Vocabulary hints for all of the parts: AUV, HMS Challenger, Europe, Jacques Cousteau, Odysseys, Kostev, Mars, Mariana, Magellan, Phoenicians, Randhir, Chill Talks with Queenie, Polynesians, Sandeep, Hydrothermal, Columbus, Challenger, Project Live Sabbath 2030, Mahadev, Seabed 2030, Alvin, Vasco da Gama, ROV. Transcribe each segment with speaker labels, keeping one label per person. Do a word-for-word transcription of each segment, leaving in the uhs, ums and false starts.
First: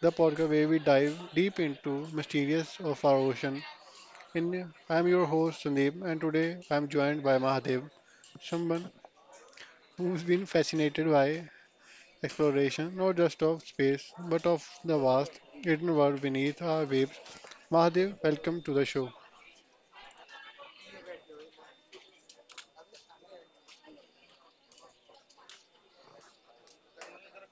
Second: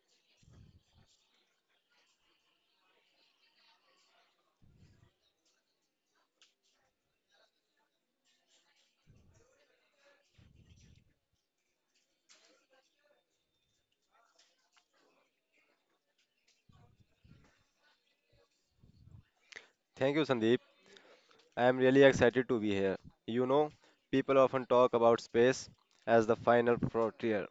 Speaker 1: the podcast where we dive deep into mysterious of our ocean. And I'm your host Sandeep, and today I'm joined by Mahadev, someone who's been fascinated by exploration, not just of space but of the vast hidden world beneath our waves. Mahadev, welcome to the show.
Speaker 2: Thank you, Sandeep. I am really excited to be here. You know, people often talk about space as the final frontier,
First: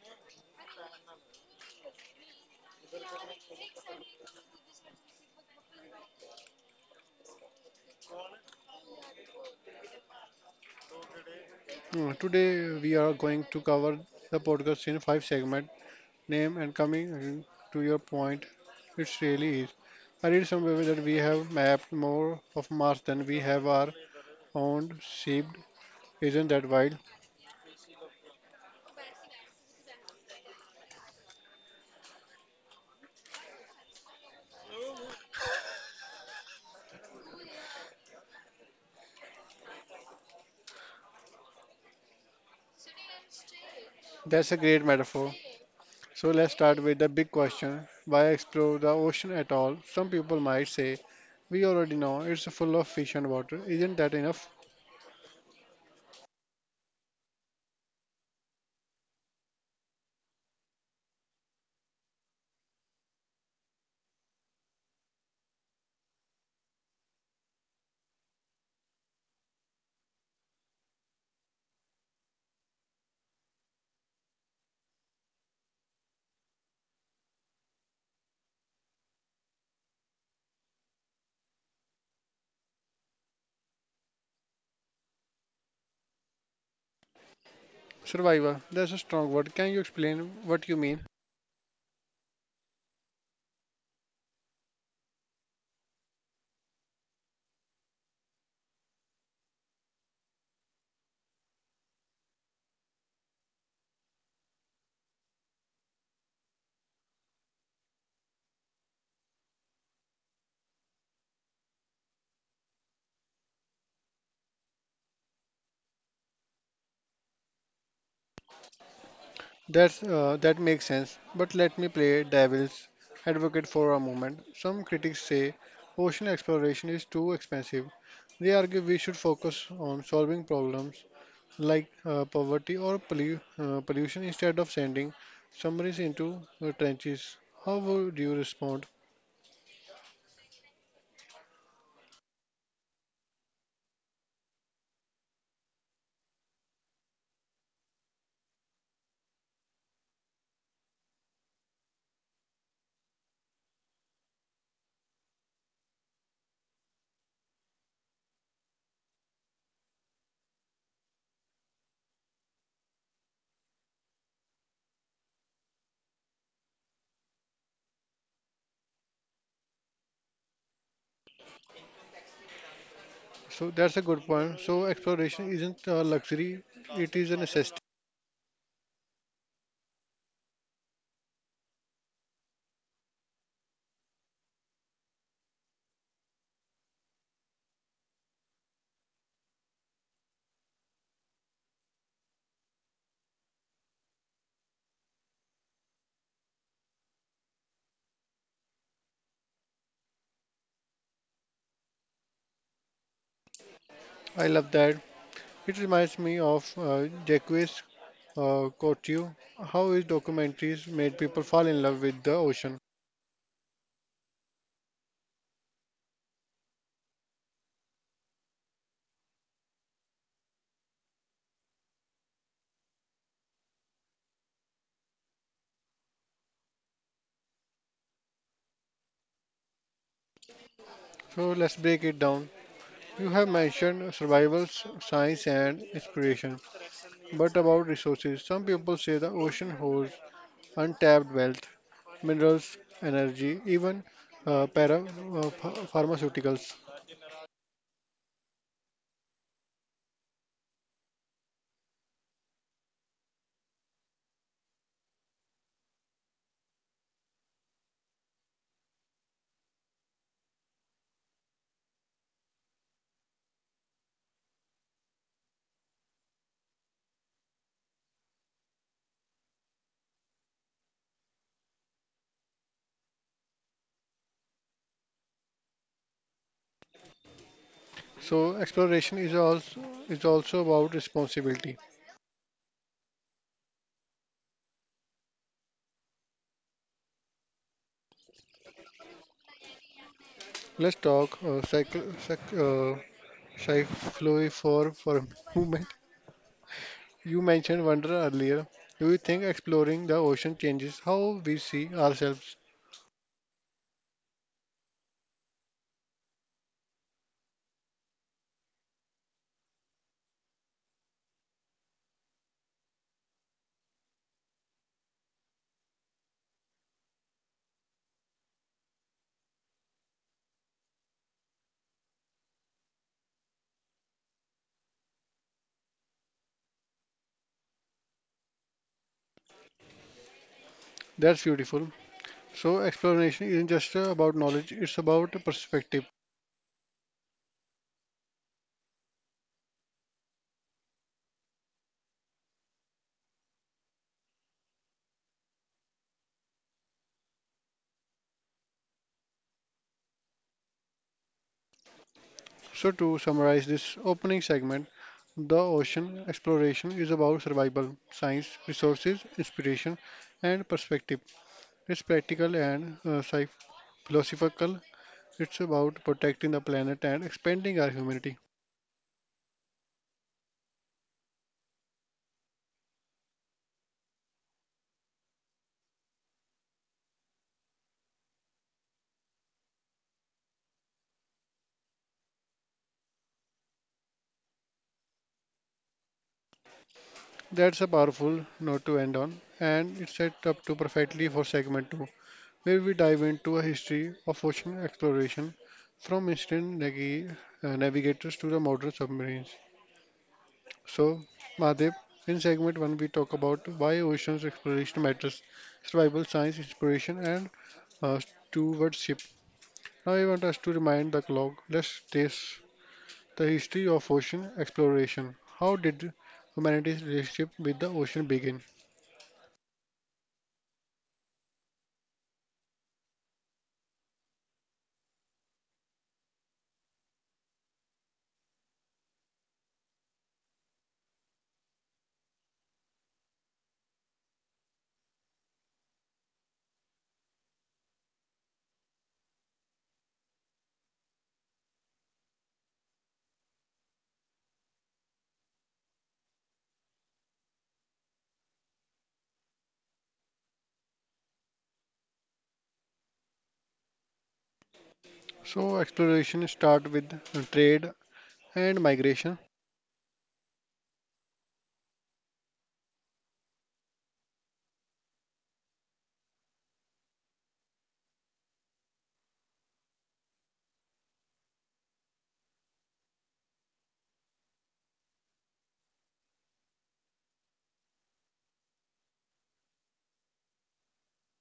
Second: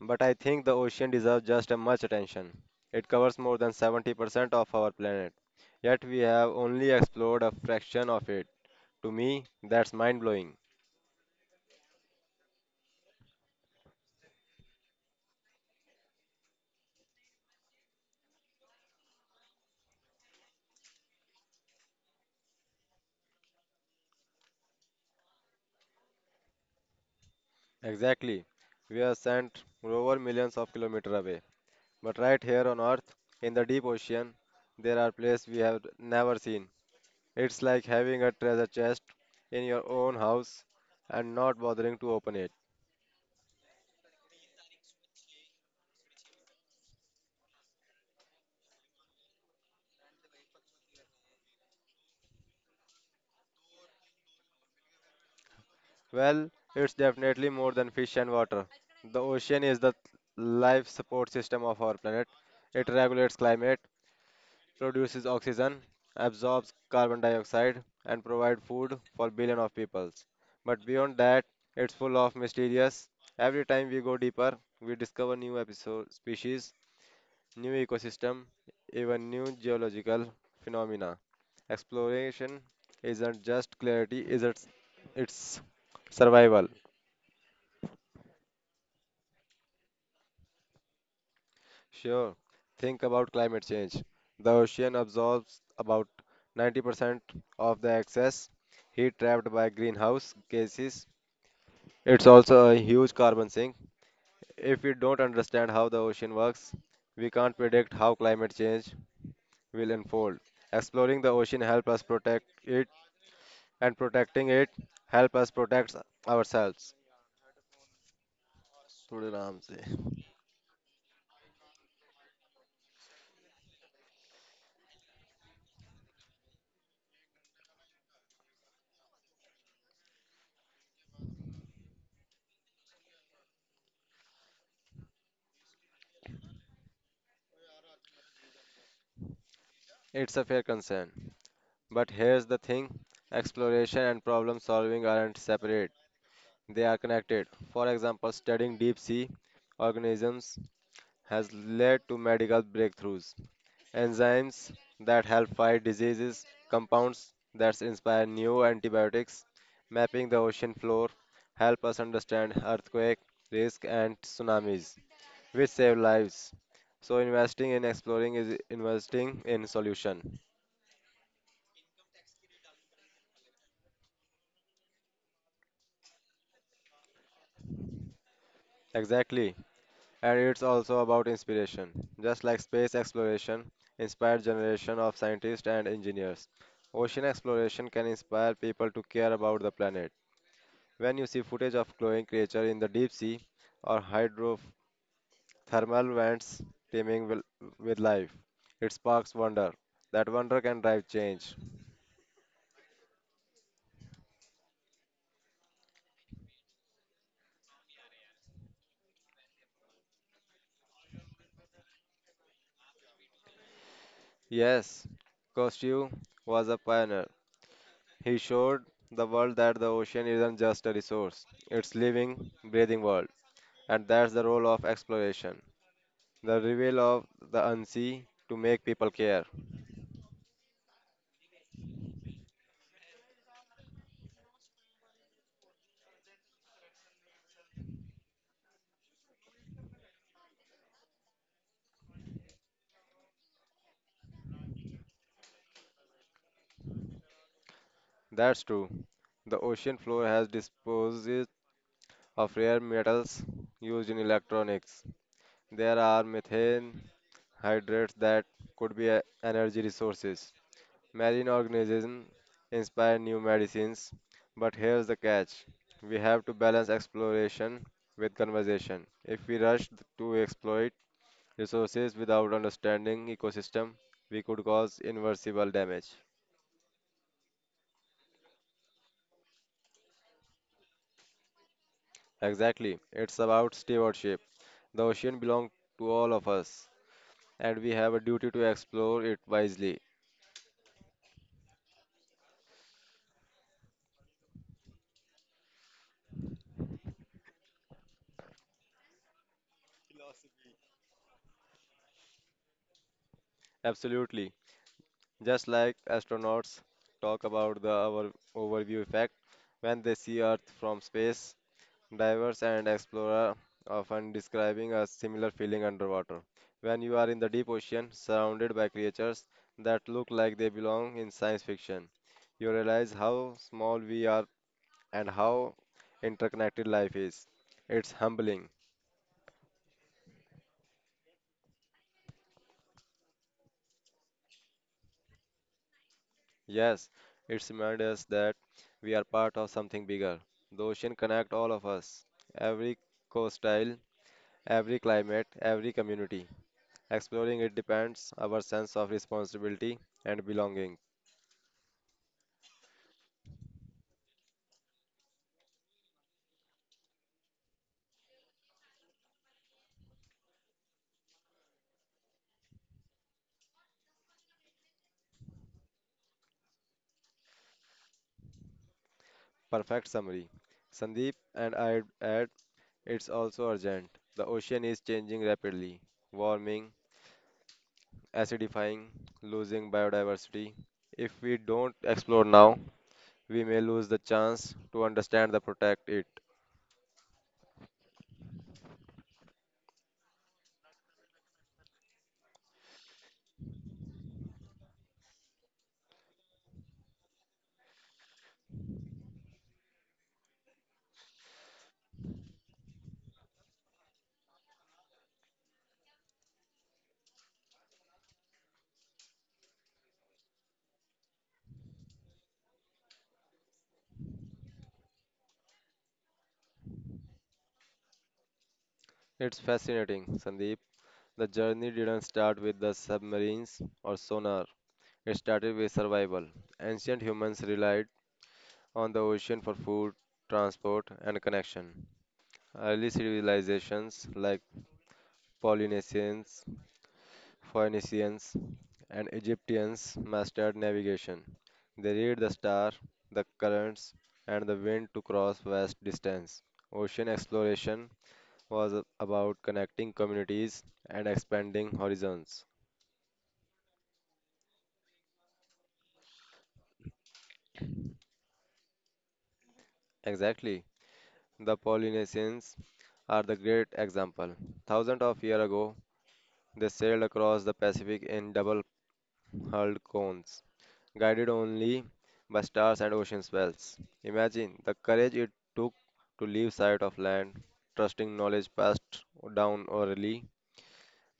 Speaker 2: but I think the ocean deserves just as much attention. It covers more than seventy percent of our planet, yet we have only explored a fraction of it. To me, that's mind blowing.
Speaker 1: Uh, Today we are going to cover the podcast in five segments name and coming to your point, it really is. I read somewhere that we have mapped more of Mars than we have our own shaped. Isn't that wild?
Speaker 2: Exactly. We are sent over millions of kilometers away, but right here on Earth, in the deep ocean, there are places we have never seen. It's like having a treasure chest in your own house and not bothering to open it.
Speaker 1: That's a great metaphor. So let's start with the big question. Why explore the ocean at all? Some people might say, we already know it's full of fish and water. Isn't that enough?
Speaker 2: Well, it's definitely more than fish and water. The ocean is the life support system of our planet. It regulates climate, produces oxygen, absorbs carbon dioxide, and provides food for billions of peoples. But beyond that, it's full of mysterious. Every time we go deeper, we discover new episode species, new ecosystem, even new geological phenomena. Exploration isn't just clarity, is it's it's survival.
Speaker 1: Survivor, that's a strong word. Can you explain what you mean?
Speaker 2: Sure. Think about climate change. The ocean absorbs about ninety percent of the excess heat trapped by greenhouse gases. It's also a huge carbon sink. If we don't understand how the ocean works, we can't predict how climate change will unfold. Exploring the ocean helps us protect it, and protecting it helps us protect ourselves. थोड़े आराम से.
Speaker 1: That's uh, that makes sense. But let me play devil's advocate for a moment. Some critics say ocean exploration is too expensive. They argue we should focus on solving problems like uh, poverty or pollu- uh, pollution instead of sending submarines into uh, trenches. How would you respond?
Speaker 2: It's a fair concern. But here's the thing, exploration and problem solving aren't separate, they are connected. For example, studying deep sea organisms has led to medical breakthroughs, enzymes that help fight diseases, compounds that inspire new antibiotics. Mapping the ocean floor help us understand earthquake risk and tsunamis which save lives, so investing in exploring is investing in solution.
Speaker 1: So that's a good point. So exploration isn't a luxury; it is a necessity.
Speaker 2: Exactly. And it's also about inspiration. Just like space exploration inspired generation of scientists and engineers, ocean exploration can inspire people to care about the planet. When you see footage of glowing creature in the deep sea or hydrothermal vents teeming with with life, it sparks wonder. That wonder can drive change.
Speaker 1: I love that. It reminds me of uh, Jacques uh, Cousteau, how his documentaries made people fall in love with the ocean.
Speaker 2: Yes, Kostev was a pioneer. He showed the world that the ocean isn't just a resource, it's living, breathing world. And that's the role of exploration, the reveal of the unseen to make people care.
Speaker 1: So let's break it down. You have mentioned survival, s- science, and inspiration, but about resources, some people say the ocean holds untapped wealth, minerals, energy, even uh, para uh, ph- pharmaceuticals.
Speaker 2: That's true. The ocean floor has disposed of rare metals used in electronics. There are methane hydrates that could be e- energy resources. Marine organisms inspire new medicines, but here's the catch. We have to balance exploration with conservation. If we rush to exploit, resources without understanding ecosystem, we could cause irreversible damage.
Speaker 1: So exploration is also is also about responsibility.
Speaker 2: Exactly, it's about stewardship. The ocean belongs to all of us, and we have a duty to explore it wisely.
Speaker 1: Let's talk uh, cycle, Shy flui four for who men- you mentioned wonder earlier. Do you think exploring the ocean changes how we see ourselves?
Speaker 2: Absolutely. Just like astronauts talk about the over- overview effect when they see Earth from space, divers and explorers often describing a similar feeling underwater. When you are in the deep ocean, surrounded by creatures that look like they belong in science fiction, you realize how small we are and how interconnected life is. It's humbling.
Speaker 1: That's beautiful. So exploration isn't just uh, about knowledge, it's about perspective.
Speaker 2: Yes, it reminds us that we are part of something bigger. The ocean connects all of us, every coastline, every climate, every community. Exploring it depends our sense of responsibility and belonging.
Speaker 1: So to summarize this opening segment, the ocean exploration is about survival, science, resources, inspiration, and perspective. It's practical and uh, psych- philosophical. It's about protecting the planet and expanding our humanity.
Speaker 2: Perfect summary. Sandeep, and I add it's also urgent. The ocean is changing rapidly, warming, acidifying, losing biodiversity. If we don't explore now, we may lose the chance to understand the protect it.
Speaker 1: That's a powerful note to end on, and it's set up to perfectly for segment two, where we dive into a history of ocean exploration from ancient nagi- uh, navigators to the modern submarines. So, Mahadev, in segment one, we talk about why oceans exploration matters, survival science, inspiration, and uh, stewardship. Now, I want us to remind the clock. Let's trace the history of ocean exploration. How did humanity's relationship with the ocean begin?
Speaker 2: It's fascinating, Sandeep. The journey didn't start with the submarines or sonar. It started with survival. Ancient humans relied on the ocean for food, transport, and connection. Early civilizations like Polynesians, Phoenicians, and Egyptians mastered navigation. They read the star, the currents, and the wind to cross vast distance. Ocean exploration was about connecting communities and expanding horizons.
Speaker 1: So exploration start with trade and migration.
Speaker 2: Exactly. The Polynesians are the great example. Thousands of years ago, they sailed across the Pacific in double hurled cones, guided only by stars and ocean spells. Imagine the courage it took to leave sight of land, trusting knowledge passed down orally.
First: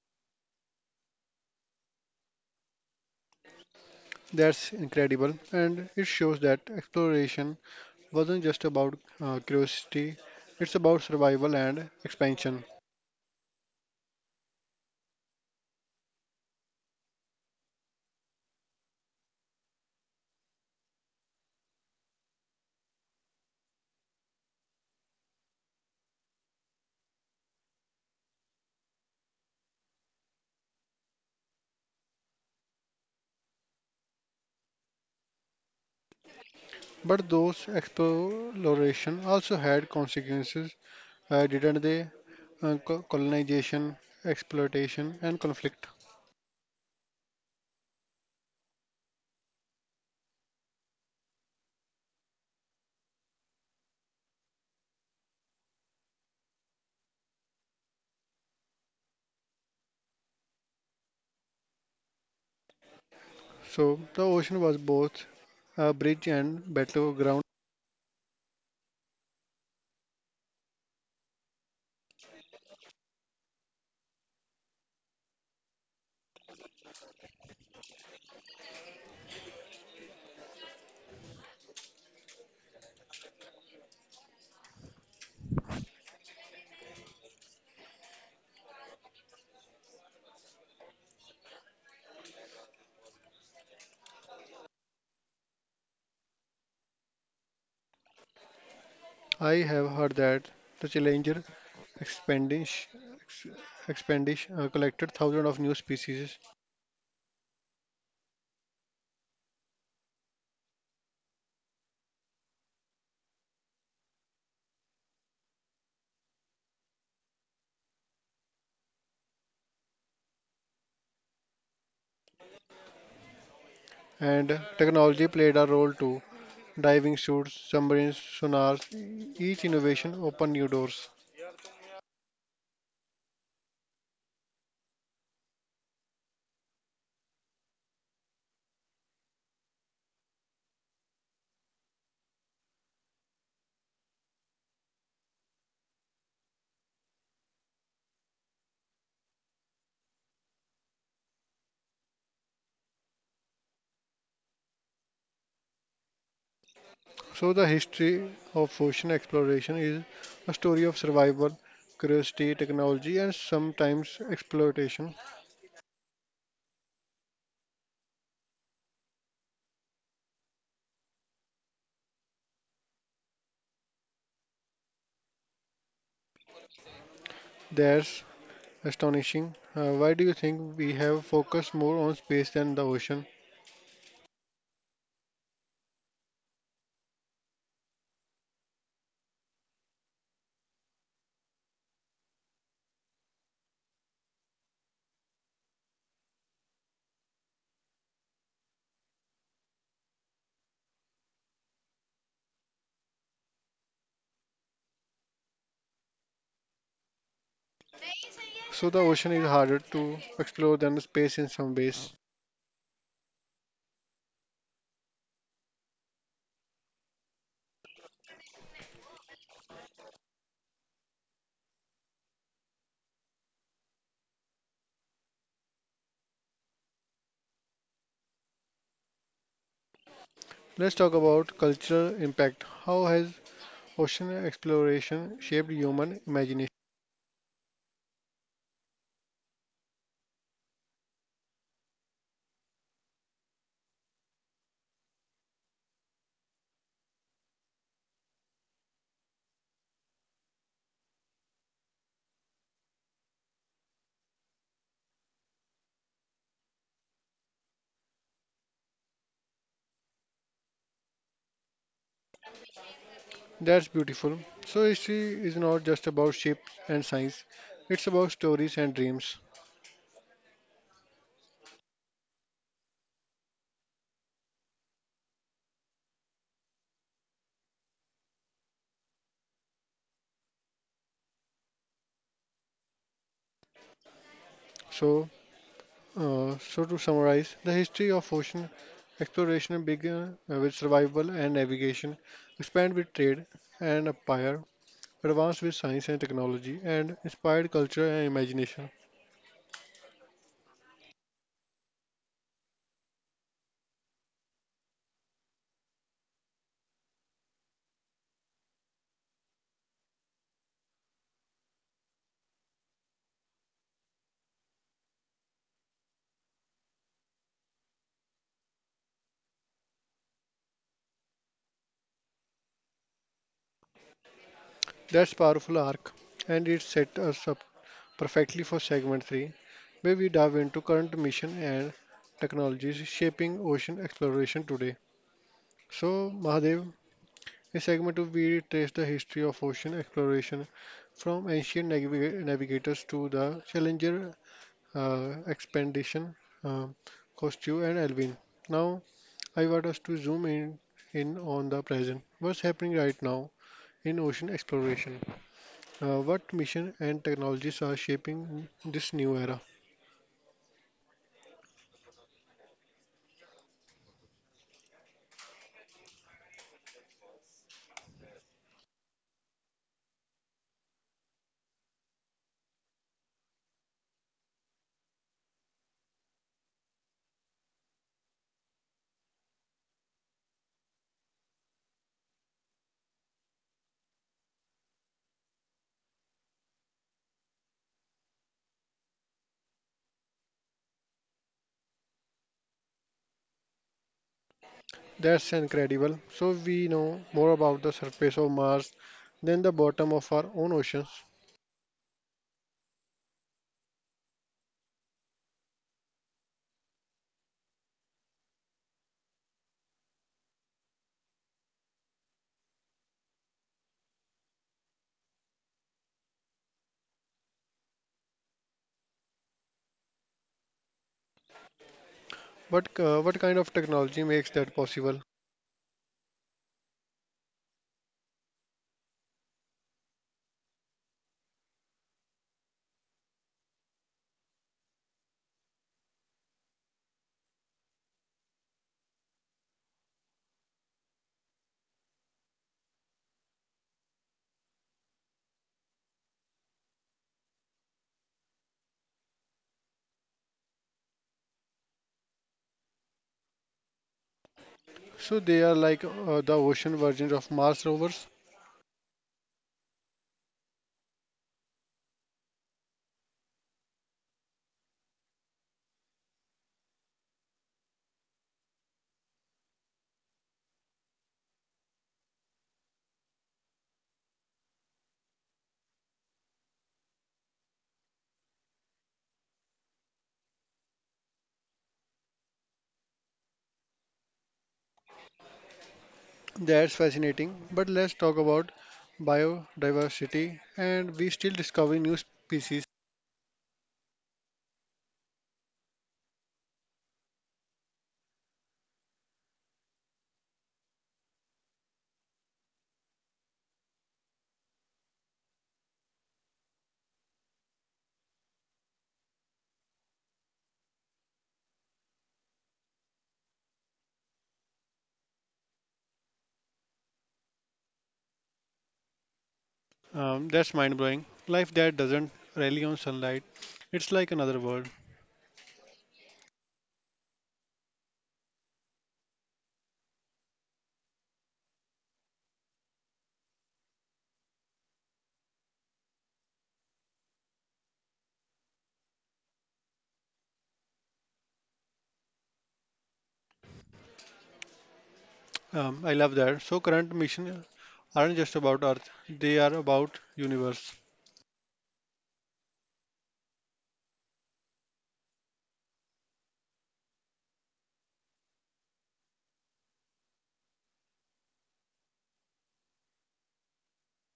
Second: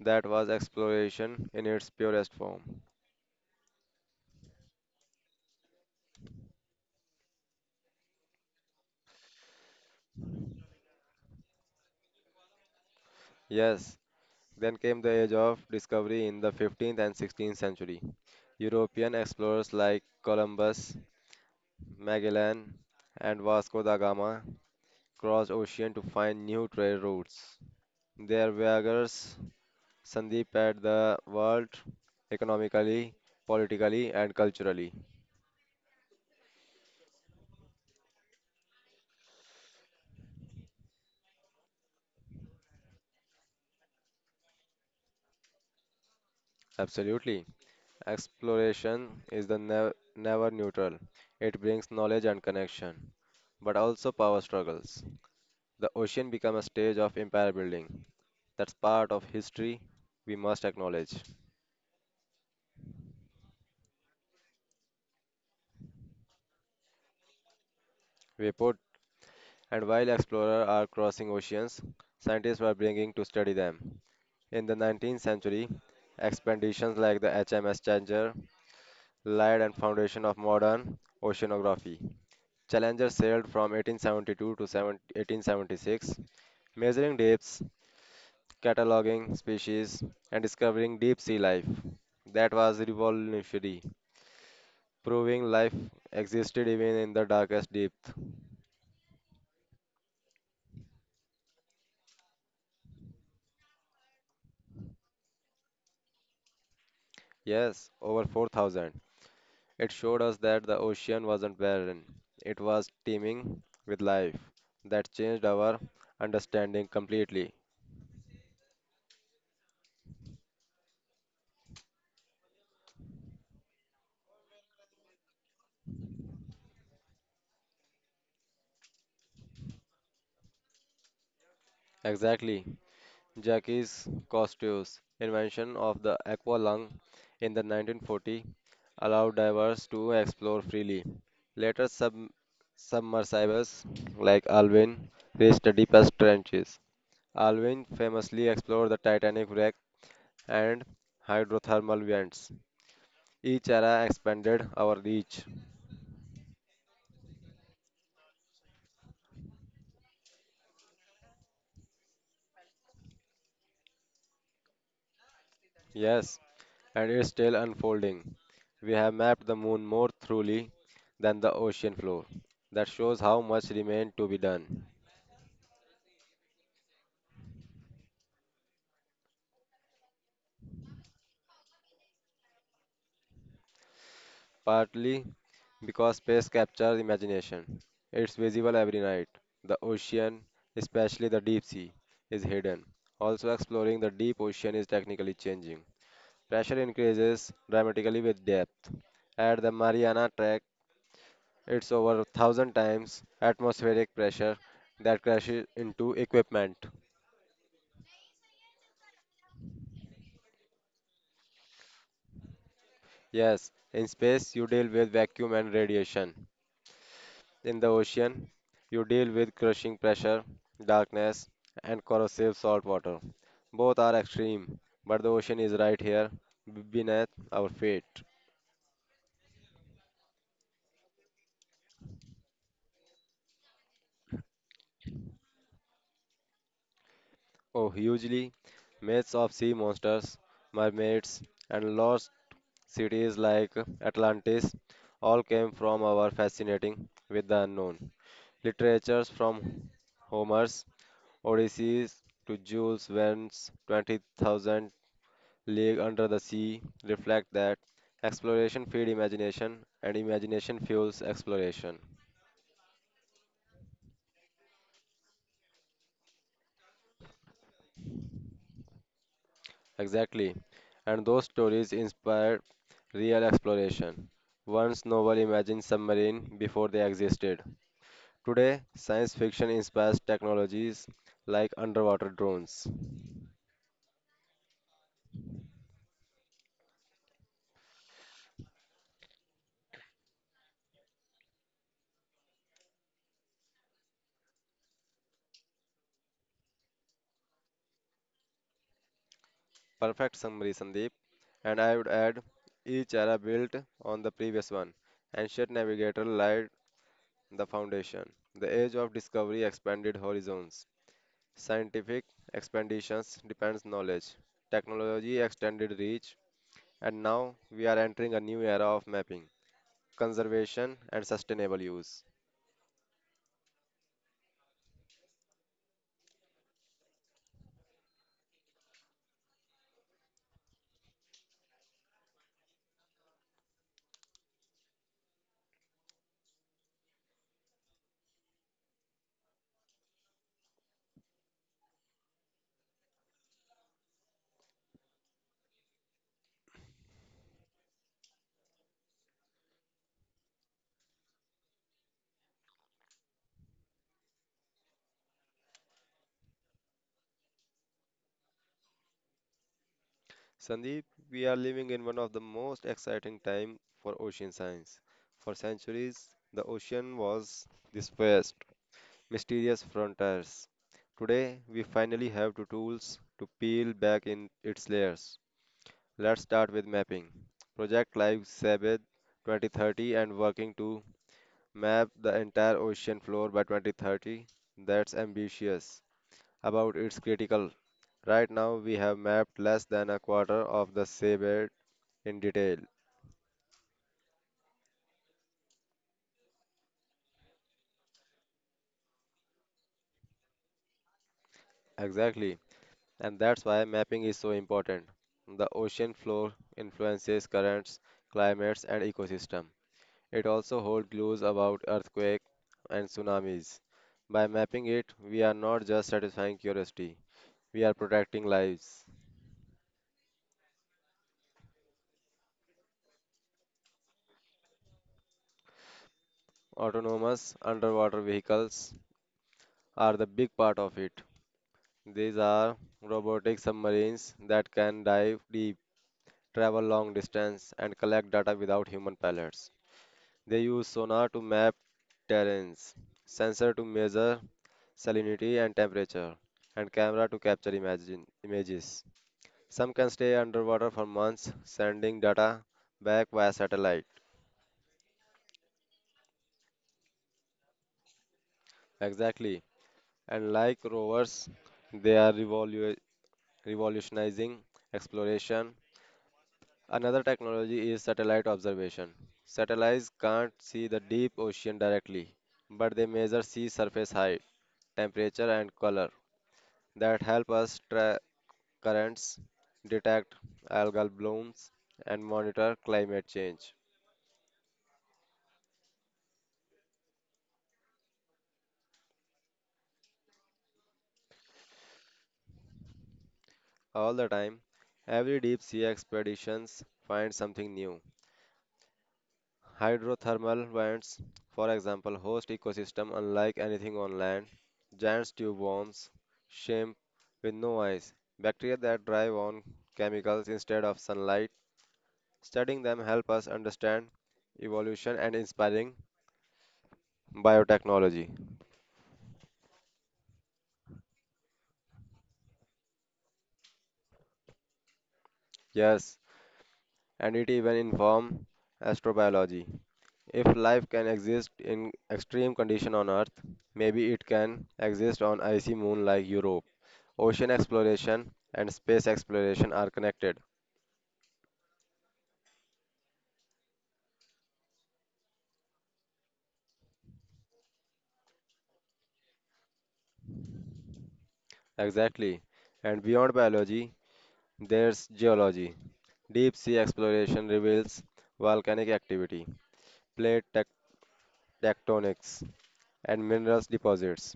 Speaker 2: That was exploration in its purest form.
Speaker 1: That's incredible, and it shows that exploration wasn't just about uh, curiosity; it's about survival and expansion.
Speaker 2: Yes, then came the age of discovery in the fifteenth and sixteenth century. European explorers like Columbus, Magellan, and Vasco da Gama crossed ocean to find new trade routes. Their voyages Sandeep at the world economically, politically, and culturally.
Speaker 1: But those exploration also had consequences, uh, didn't they? Uh, co- colonization, exploitation, and conflict.
Speaker 2: Absolutely. Exploration is the nev- never neutral. It brings knowledge and connection, but also power struggles. The ocean becomes a stage of empire building. That's part of history we must acknowledge.
Speaker 1: So the ocean was both a bridge and battleground.
Speaker 2: We put, and while explorers are crossing oceans, scientists were bringing to study them. In the nineteenth century, expeditions like the H M S Challenger laid and foundation of modern oceanography. Challenger sailed from eighteen seventy-two to seven eighteen seventy-six, measuring depths, cataloging species, and discovering deep sea life. That was revolutionary, proving life existed even in the darkest depth.
Speaker 1: I have heard that the challenger Expandish, ex- expandish uh, collected thousands of new species,
Speaker 2: Yes, over four thousand. It showed us that the ocean wasn't barren, it was teeming with life. That changed our understanding completely.
Speaker 1: and technology played a role too. Diving suits, submarines, sonars, each innovation opened new doors.
Speaker 2: Exactly. Jacques Cousteau's invention of the aqua lung in the nineteen forty allowed divers to explore freely. Later, sub- submersibles like Alvin reached the deepest trenches. Alvin famously explored the Titanic wreck and hydrothermal vents. Each era expanded our reach.
Speaker 1: So, the history of ocean exploration is a story of survival, curiosity, technology, and sometimes exploitation.
Speaker 2: Yes, and it's still unfolding. We have mapped the moon more thoroughly than the ocean floor. That shows how much remains to be done.
Speaker 1: That's astonishing. Uh, why do you think we have focused more on space than the ocean?
Speaker 2: Partly because space captures imagination. It's visible every night. The ocean, especially the deep sea, is hidden. Also, exploring the deep ocean is technically changing. Pressure increases dramatically with depth. At the Mariana, it's over a thousand times atmospheric pressure that crashes into equipment.
Speaker 1: So, the ocean is harder to explore than space in some ways.
Speaker 2: Yes, in space you deal with vacuum and radiation. In the ocean, you deal with crushing pressure, darkness, and corrosive salt water. Both are extreme, but the ocean is right here b- beneath our feet.
Speaker 1: Let's talk about cultural impact. How has ocean exploration shaped human imagination?
Speaker 2: Oh, hugely, myths of sea monsters, mermaids, and lost cities like Atlantis all came from our fascinating with the unknown. Literatures from Homer's Odysseys to Jules Verne's twenty thousand League Under the Sea reflect that exploration feeds imagination and imagination fuels exploration.
Speaker 1: That's beautiful. So, history is not just about ships and science, it's about stories and dreams.
Speaker 2: Exactly. And those stories inspired real exploration. Once novel imagined submarine before they existed. Today, science fiction inspires technologies like underwater drones.
Speaker 1: So, uh, so to summarize, the history of ocean exploration began uh, with survival and navigation, expanded with trade and empire, advanced with science and technology, and inspired culture and imagination.
Speaker 2: Perfect summary, Sandeep. And I would add each era built on the previous one. Ancient navigator laid the foundation. The age of discovery expanded horizons. Scientific expansions depends knowledge. Technology extended reach. And now we are entering a new era of mapping, conservation, and sustainable use.
Speaker 1: That's powerful arc, and it set us up perfectly for segment three, where we dive into current mission and technologies shaping ocean exploration today. So, Mahadev, in segment two, we trace the history of ocean exploration from ancient naviga- navigators to the Challenger uh, expedition, uh, Cousteau and Alvin. Now, I want us to zoom in, in on the present. What's happening right now in ocean exploration? Uh, what mission and technologies are shaping this new era?
Speaker 2: Sandeep, we are living in one of the most exciting time for ocean science. For centuries, the ocean was this vast, mysterious frontiers. Today, we finally have the tools to peel back in its layers. Let's start with mapping. Project Live Sabbath twenty thirty and working to map the entire ocean floor by twenty thirty. That's ambitious. About its critical. Right now, we have mapped less than a quarter of the seabed in detail.
Speaker 1: That's incredible. So we know more about the surface of Mars than the bottom of our own oceans.
Speaker 2: Exactly. And that's why mapping is so important. The ocean floor influences currents, climates, and ecosystem. It also holds clues about earthquakes and tsunamis. By mapping it, we are not just satisfying curiosity, we are protecting lives.
Speaker 1: But uh, what kind of technology makes that possible?
Speaker 2: Autonomous underwater vehicles are the big part of it. These are robotic submarines that can dive deep, travel long distance, and collect data without human pilots. They use sonar to map terrains, sensor to measure salinity and temperature, and camera to capture imagine, images. Some can stay underwater for months, sending data back via satellite.
Speaker 1: So they are like uh, the ocean versions of Mars rovers.
Speaker 2: Exactly. And like rovers, they are revolu- revolutionizing exploration. Another technology is satellite observation. Satellites can't see the deep ocean directly, but they measure sea surface height, temperature, and color that help us track currents, detect algal blooms, and monitor climate change.
Speaker 1: That's fascinating. But let's talk about biodiversity, and we still discover new species.
Speaker 2: All the time, every deep sea expeditions finds something new. Hydrothermal vents, for example, host ecosystem unlike anything on land. Giant tube worms, shrimp with no eyes, bacteria that thrive on chemicals instead of sunlight. Studying them help us understand evolution and inspiring biotechnology.
Speaker 1: Um, that's mind blowing. Life that doesn't rely on sunlight. It's like another world.
Speaker 2: Yes, and it even inform astrobiology. If life can exist in extreme condition on Earth, maybe it can exist on icy moon like Europe. Ocean exploration and space exploration are connected.
Speaker 1: Um, I love that. So current missions aren't just about Earth; they are about universe.
Speaker 2: Exactly. And beyond biology, there's geology. Deep sea exploration reveals volcanic activity, plate tec- tectonics, and minerals deposits.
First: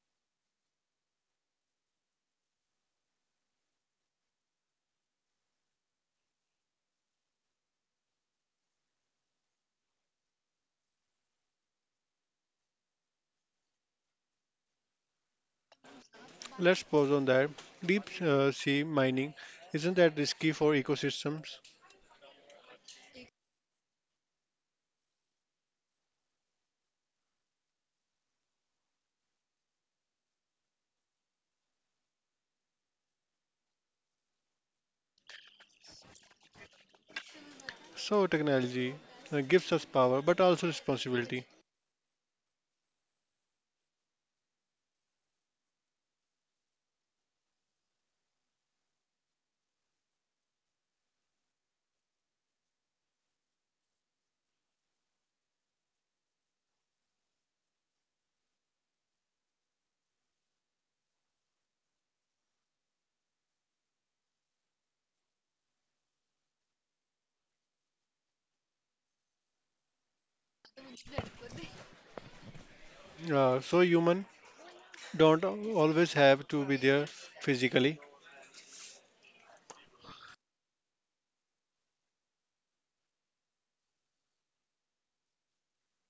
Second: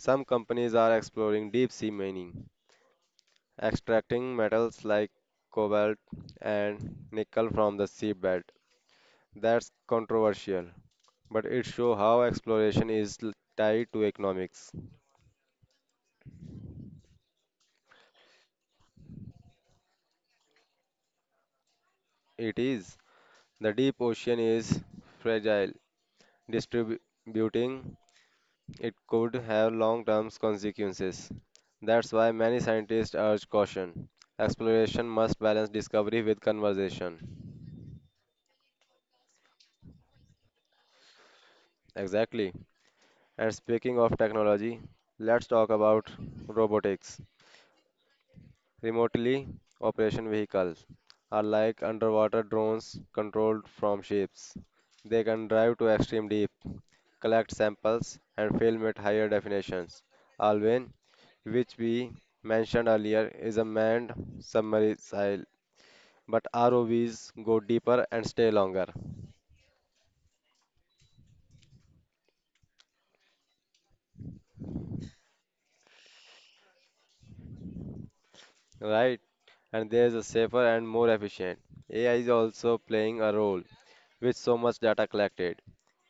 Speaker 2: Some companies are exploring deep sea mining, extracting metals like cobalt and nickel from the seabed. That's controversial, but it shows how exploration is l- tied to economics.
Speaker 1: Let's pause on that. Deep uh, sea mining isn't that risky for ecosystems?
Speaker 2: It is. The deep ocean is fragile. Distributing it could have long term consequences. That's why many scientists urge caution. Exploration must balance discovery with conservation.
Speaker 1: So technology uh, gives us power, but also responsibility.
Speaker 2: Exactly. And speaking of technology, let's talk about robotics. Remotely operation vehicles are like underwater drones controlled from ships. They can dive to extreme deep, collect samples, and film at higher definitions. Alwyn, which we mentioned earlier, is a manned submersible, but R O Vs go deeper and stay longer,
Speaker 1: Uh, so human don't always have to be there physically.
Speaker 2: right? And there is a safer and more efficient. A I is also playing a role. With so much data collected,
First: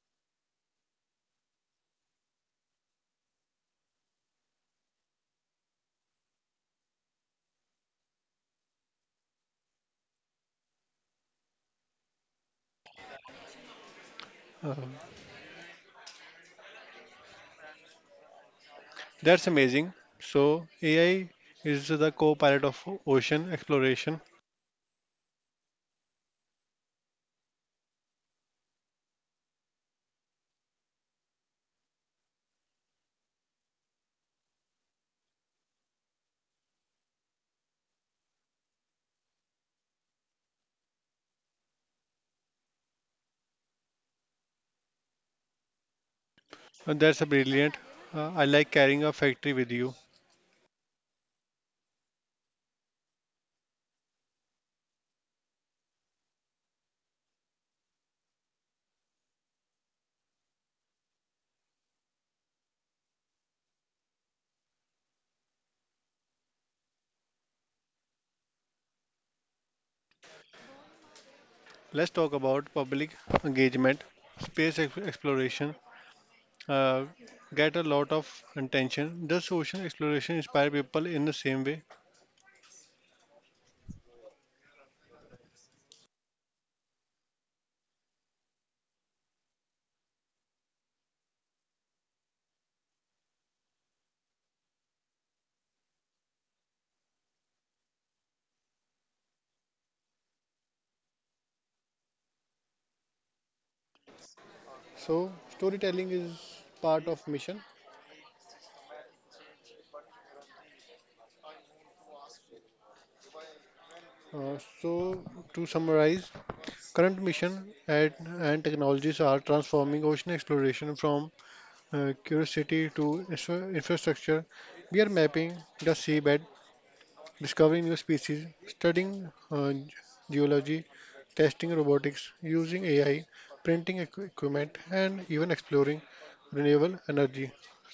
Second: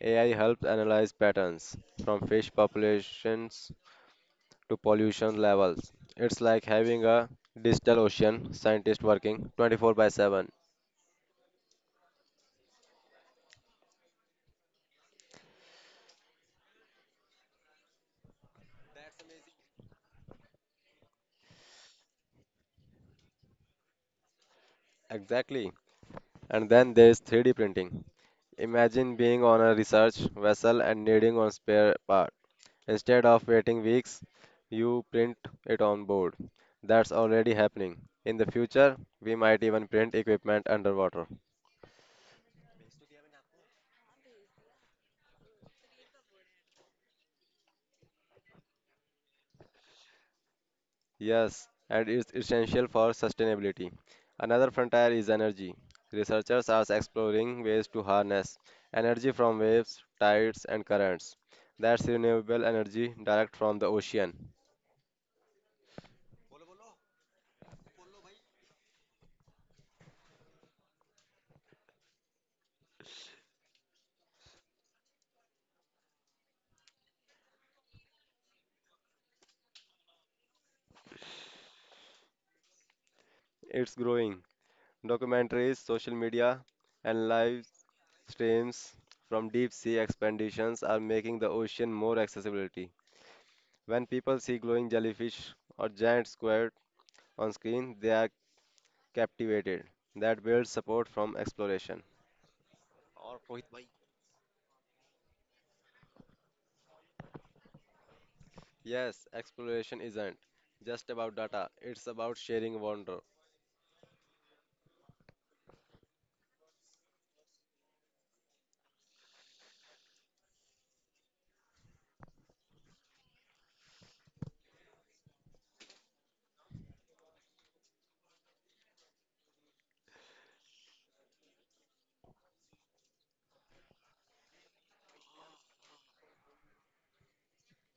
Speaker 2: A I helps analyze patterns from fish populations to pollution levels. It's like having a digital ocean scientist working twenty four by seven.
Speaker 1: Uh, that's amazing. So A I is the co-pilot of ocean exploration,
Speaker 2: Exactly. And then there's three D printing. Imagine being on a research vessel and needing a spare part. Instead of waiting weeks, you print it on board. That's already happening. In the future, we might even print equipment underwater.
Speaker 1: and that's a brilliant. Uh, I like carrying a factory with you.
Speaker 2: Yes, and it's essential for sustainability. Another frontier is energy. Researchers are exploring ways to harness energy from waves, tides, and currents. That's renewable energy direct from the ocean.
Speaker 1: Let's talk about public engagement, space ex- exploration. Uh, get a lot of attention. Does ocean exploration inspire people in the same way?
Speaker 2: It's growing. Documentaries, social media, and live streams from deep sea expeditions are making the ocean more accessibility. When people see glowing jellyfish or giant squid on screen, they are captivated. That builds support from exploration.
Speaker 1: So, storytelling is part of mission.
Speaker 2: Yes, exploration isn't just about data, it's about sharing wonder.
Speaker 1: Uh, so, to summarize, current mission at, and technologies are transforming ocean exploration from uh, curiosity to infra- infrastructure. We are mapping the seabed discovering new species, studying uh, ge- geology, testing robotics, using A I, printing equi- equipment, and even exploring renewable energy.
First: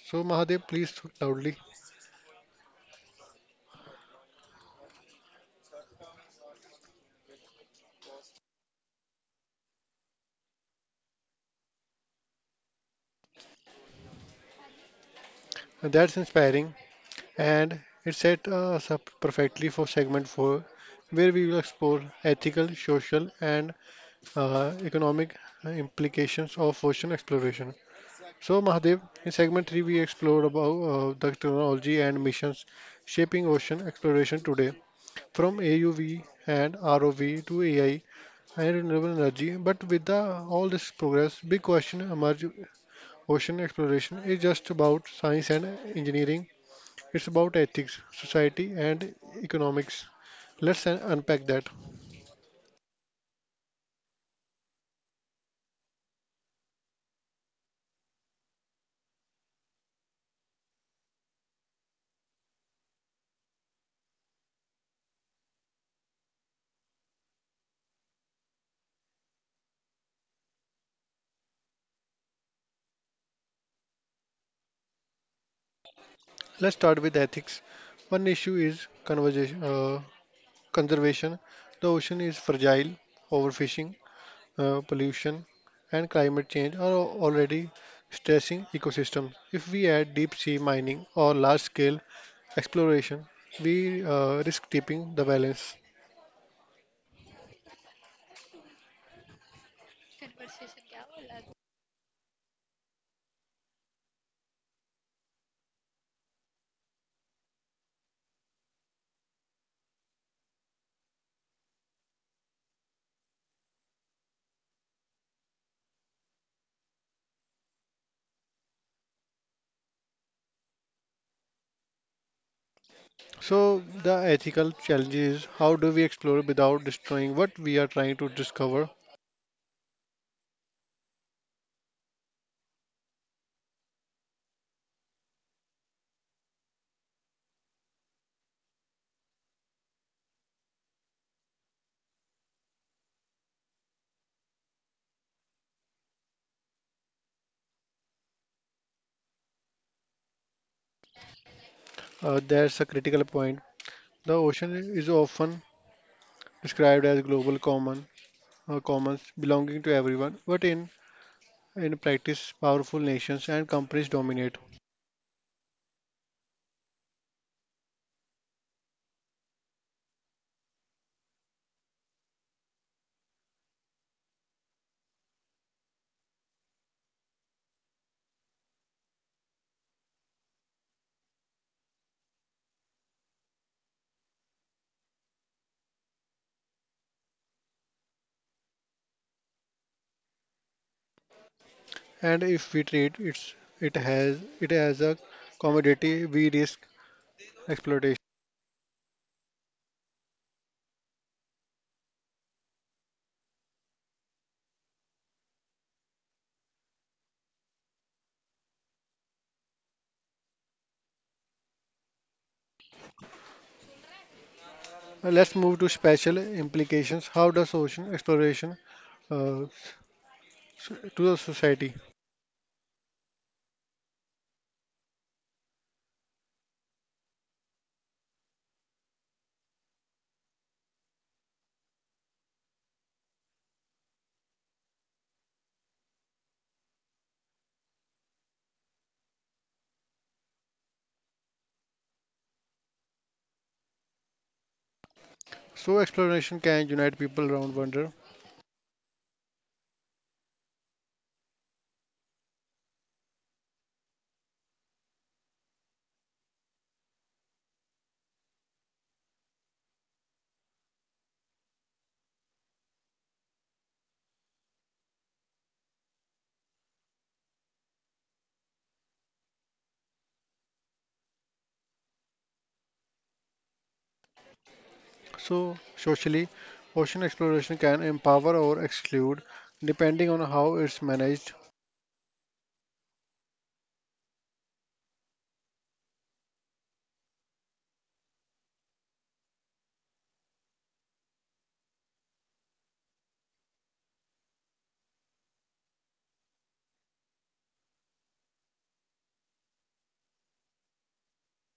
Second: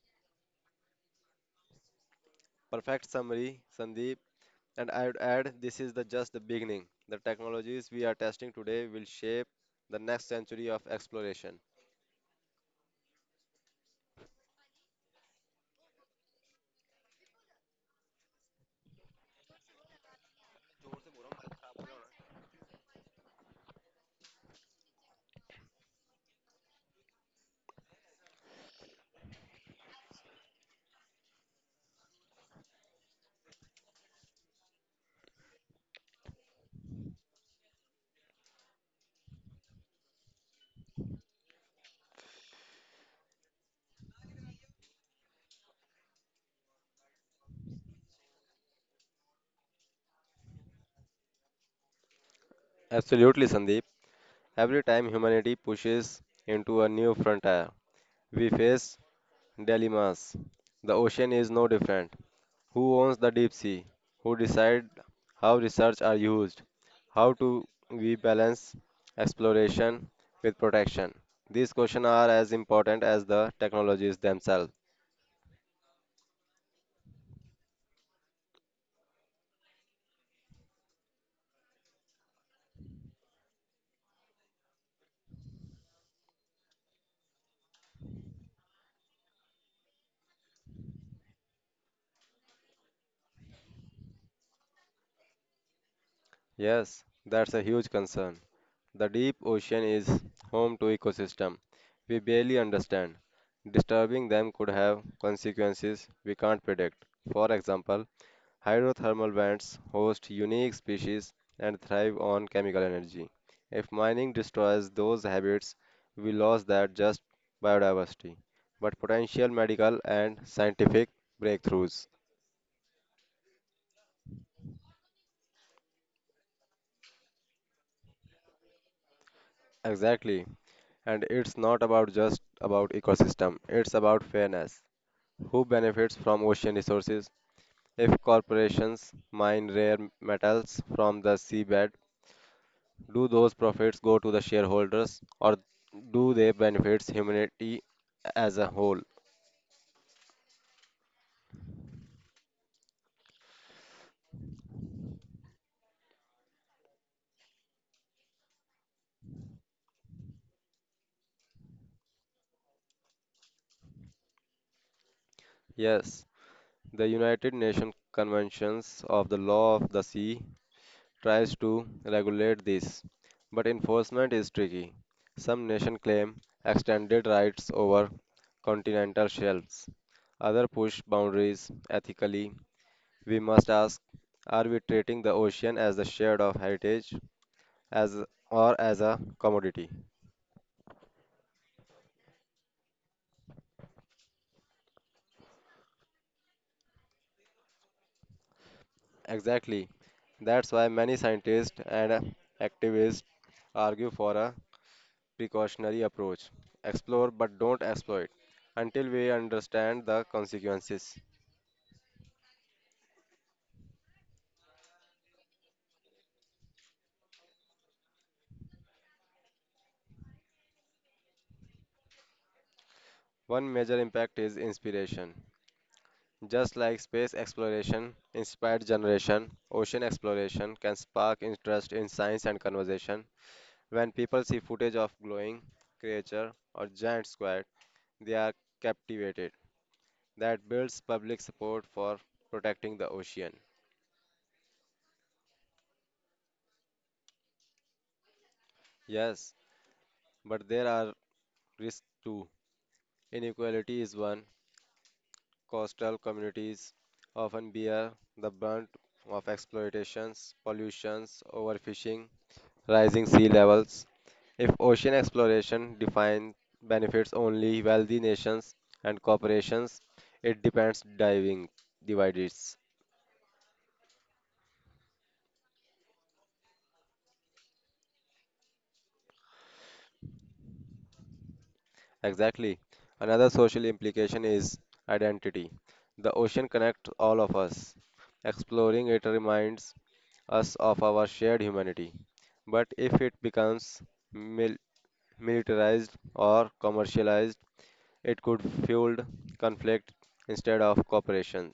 Speaker 1: So, Mahadev, please talk loudly.
Speaker 2: Perfect summary, Sandeep. And I would add this is the just the beginning. The technologies we are testing today will shape the next century of exploration.
Speaker 1: And that's inspiring, and it set us up perfectly for segment four, where we will explore ethical, social, and uh, economic implications of ocean exploration. So, Mahadev, in segment three, we explored about uh, the technology and missions shaping ocean exploration today, from A U V and R O V to A I and renewable energy. But with the, all this progress, big question emerge ocean exploration is just about science and engineering, it's about ethics, society, and economics. Let's un- unpack that.
Speaker 2: Absolutely, Sandeep. Every time humanity pushes into a new frontier, we face dilemmas. The ocean is no different. Who owns the deep sea? Who decide how research are used? How to we balance exploration with protection? These questions are as important as the technologies themselves.
Speaker 1: Let's start with ethics. One issue is conversation, uh, conservation. The ocean is fragile, overfishing, uh, pollution, and climate change are al- already stressing ecosystems. If we add deep sea mining or large scale exploration, we uh, risk tipping the balance.
Speaker 2: Yes, that's a huge concern. The deep ocean is home to ecosystem we barely understand. Disturbing them could have consequences we can't predict. For example, hydrothermal vents host unique species and thrive on chemical energy. If mining destroys those habits, we lose that just biodiversity, but potential medical and scientific breakthroughs.
Speaker 1: So, the ethical challenge is how do we explore without destroying what we are trying to discover?
Speaker 2: Exactly. And it's not about just about ecosystem, it's about fairness. Who benefits from ocean resources? If corporations mine rare metals from the seabed, do those profits go to the shareholders or do they benefit humanity as a whole?
Speaker 1: Uh, that's a critical point. The ocean is often described as global common uh, commons belonging to everyone, but in in practice, powerful nations and companies dominate.
Speaker 2: Yes, the United Nations Conventions of the Law of the Sea tries to regulate this, but enforcement is tricky. Some nations claim extended rights over continental shelves. Others push boundaries ethically. We must ask, are we treating the ocean as the shared of heritage as or as a commodity?
Speaker 1: And if we treat it's, it has it as a commodity, we risk exploitation.
Speaker 2: Exactly. That's why many scientists and uh, activists argue for a precautionary approach. Explore but don't exploit until we understand the consequences.
Speaker 1: Now let's move to special implications. How does ocean exploration uh, so- to the society?
Speaker 2: One major impact is inspiration. Just like space exploration inspired generation, ocean exploration can spark interest in science and conversation. When people see footage of glowing creature or giant squid, they are captivated. That builds public support for protecting the ocean.
Speaker 1: So exploration can unite people around wonder.
Speaker 2: Yes, but there are risks too. Inequality is one. Coastal communities often bear the brunt of exploitations, pollutions, overfishing, rising sea levels. If ocean exploration defines benefits only wealthy nations and corporations, it depends diving divides.
Speaker 1: So socially, ocean exploration can empower or exclude depending on how it's managed.
Speaker 2: Exactly. Another social implication is identity. The ocean connects all of us. Exploring it reminds us of our shared humanity. But if it becomes mil- militarized or commercialized, it could fuel conflict instead of cooperation.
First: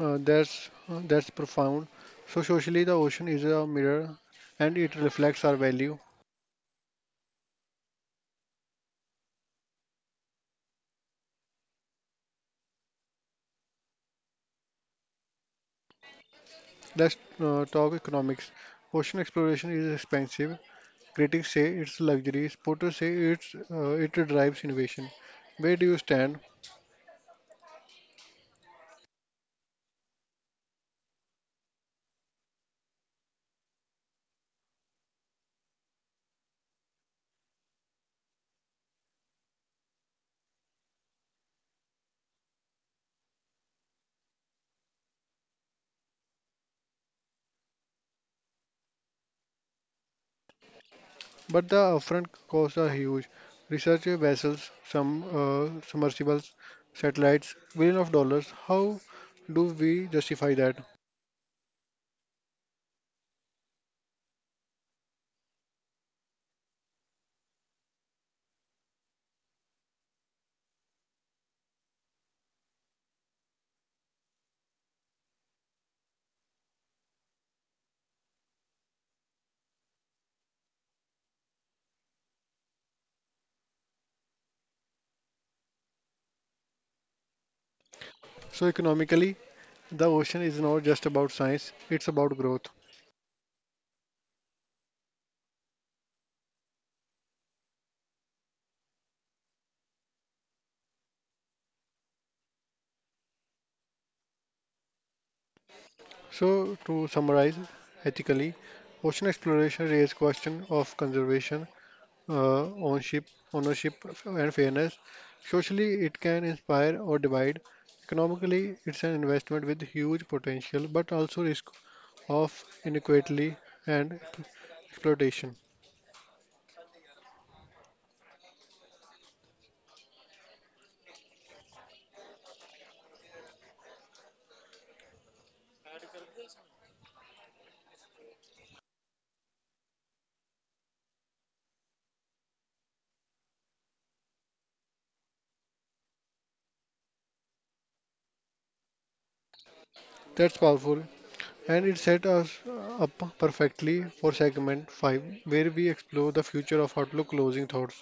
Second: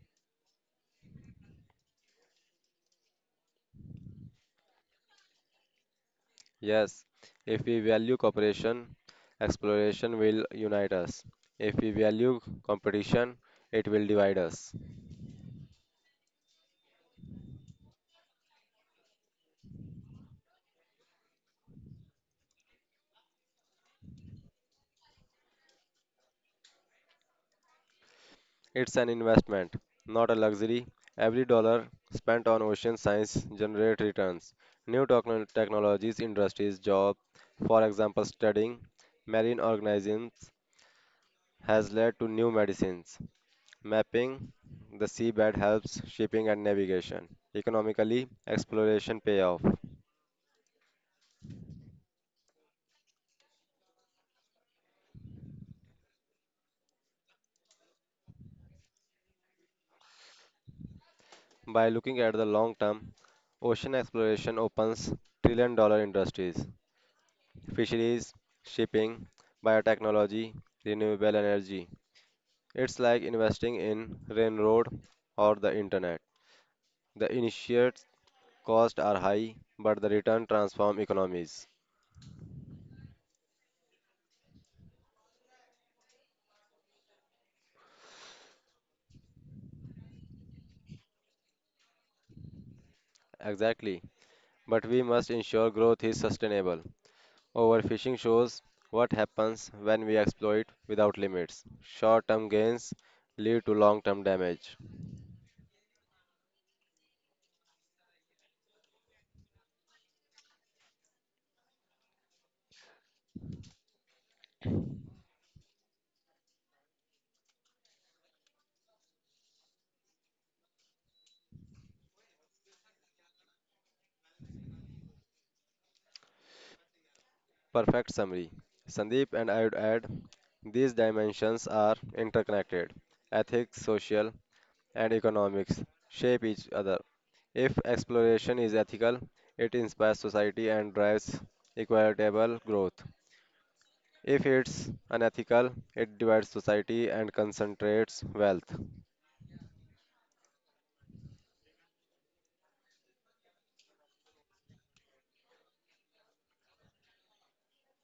Speaker 1: Uh, that's uh, that's profound. So socially, the ocean is a mirror, and it reflects our value.
Speaker 2: Yes, if we value cooperation, exploration will unite us. If we value competition, it will divide us.
Speaker 1: Let's uh, talk economics. Ocean exploration is expensive. Critics say it's a luxury. Supporters say it's uh, it drives innovation. Where do you stand?
Speaker 2: It's an investment, not a luxury. Every dollar spent on ocean science generates returns. New techno- technologies, industries, jobs, for example, studying marine organisms has led to new medicines. Mapping the seabed helps shipping and navigation. Economically, exploration payoff.
Speaker 1: But the upfront costs are huge. Research vessels, some uh, submersibles, satellites, billion of dollars. How do we justify that?
Speaker 2: By looking at the long term, ocean exploration opens trillion dollar industries, fisheries, shipping, biotechnology, renewable energy. It's like investing in railroad or the internet. The initial costs are high, but the return transform economies.
Speaker 1: So economically, the ocean is not just about science; it's about growth.
Speaker 2: Exactly. But we must ensure growth is sustainable. Overfishing shows what happens when we exploit without limits. Short-term gains lead to long-term damage.
Speaker 1: So to summarize, ethically, ocean exploration raises question of conservation, uh, ownership, ownership and fairness. Socially, it can inspire or divide. Economically, it's an investment with huge potential, but also risk of inequality and exploitation.
Speaker 2: Perfect summary. Sandeep and I would add these dimensions are interconnected. Ethics, social, and economics shape each other. If exploration is ethical, it inspires society and drives equitable growth. If it's unethical, it divides society and concentrates wealth.
Speaker 1: That's powerful, and it set us up perfectly for segment five, where we explore the future of Outlook closing thoughts.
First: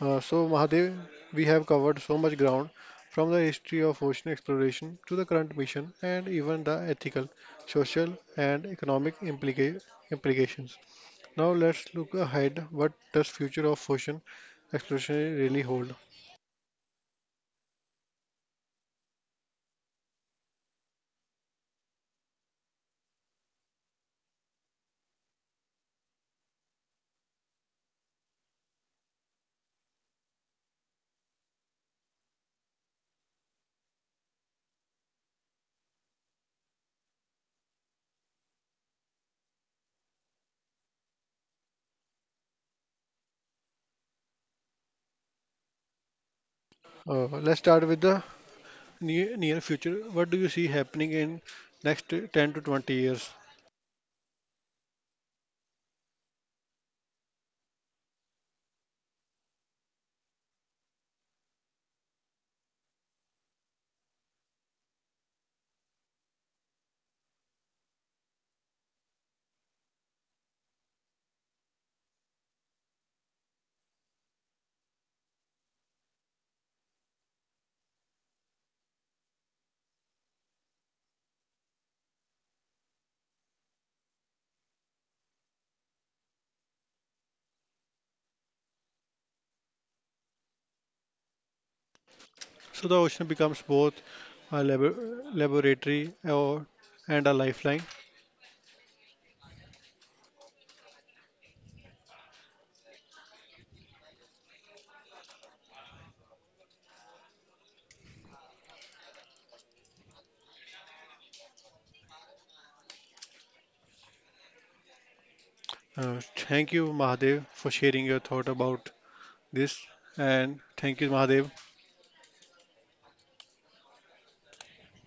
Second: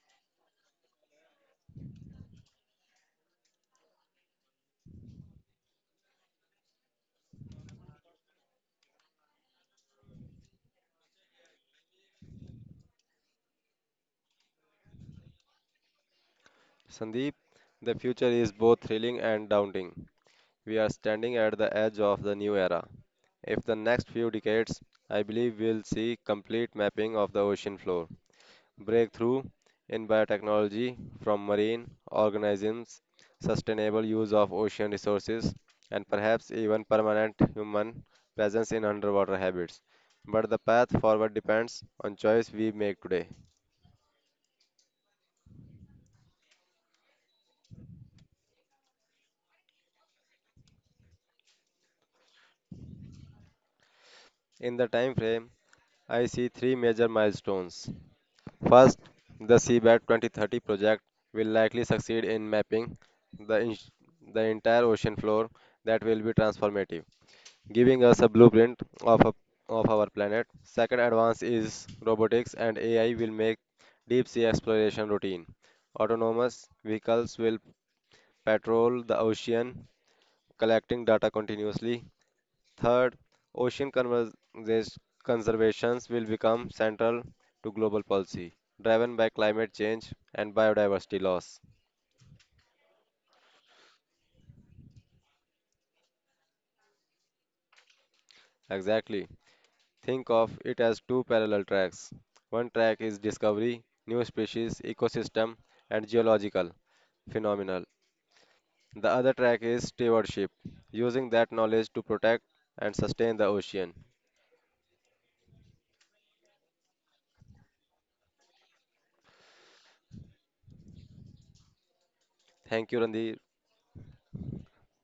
Speaker 1: Uh, so, Mahadev, we have covered so much ground from the history of ocean exploration to the current mission and even the ethical, social, and economic implica- implications. Now, let's look ahead. What does future of ocean exploration really hold?
Speaker 2: Sandeep, the future is both thrilling and daunting. We are standing at the edge of the new era. If the next few decades, I believe we'll see complete mapping of the ocean floor. Breakthrough in biotechnology from marine organisms, sustainable use of ocean resources, and perhaps even permanent human presence in underwater habits. But the path forward depends on choice we make today.
Speaker 1: Uh, let's start with the near, near future. What do you see happening in next ten to twenty years?
Speaker 2: In the time frame, I see three major milestones. First, the Seabed twenty thirty project will likely succeed in mapping the, in- the entire ocean floor that will be transformative. Giving us a blueprint of, a, of our planet. Second advance is robotics and A I will make deep sea exploration routine. Autonomous vehicles will patrol the ocean, collecting data continuously. Third, ocean conversa- conservations will become central to global policy, driven by climate change and biodiversity loss.
Speaker 1: So the ocean becomes both a labo- laboratory or, and a lifeline.
Speaker 2: Exactly. Think of it as two parallel tracks. One track is discovery, new species, ecosystem, and geological phenomenal. The other track is stewardship, using that knowledge to protect and sustain the ocean.
Speaker 1: Uh, thank you, Mahadev, for sharing your thought about this. And thank you, Mahadev,
Speaker 2: Thank you, Randhir.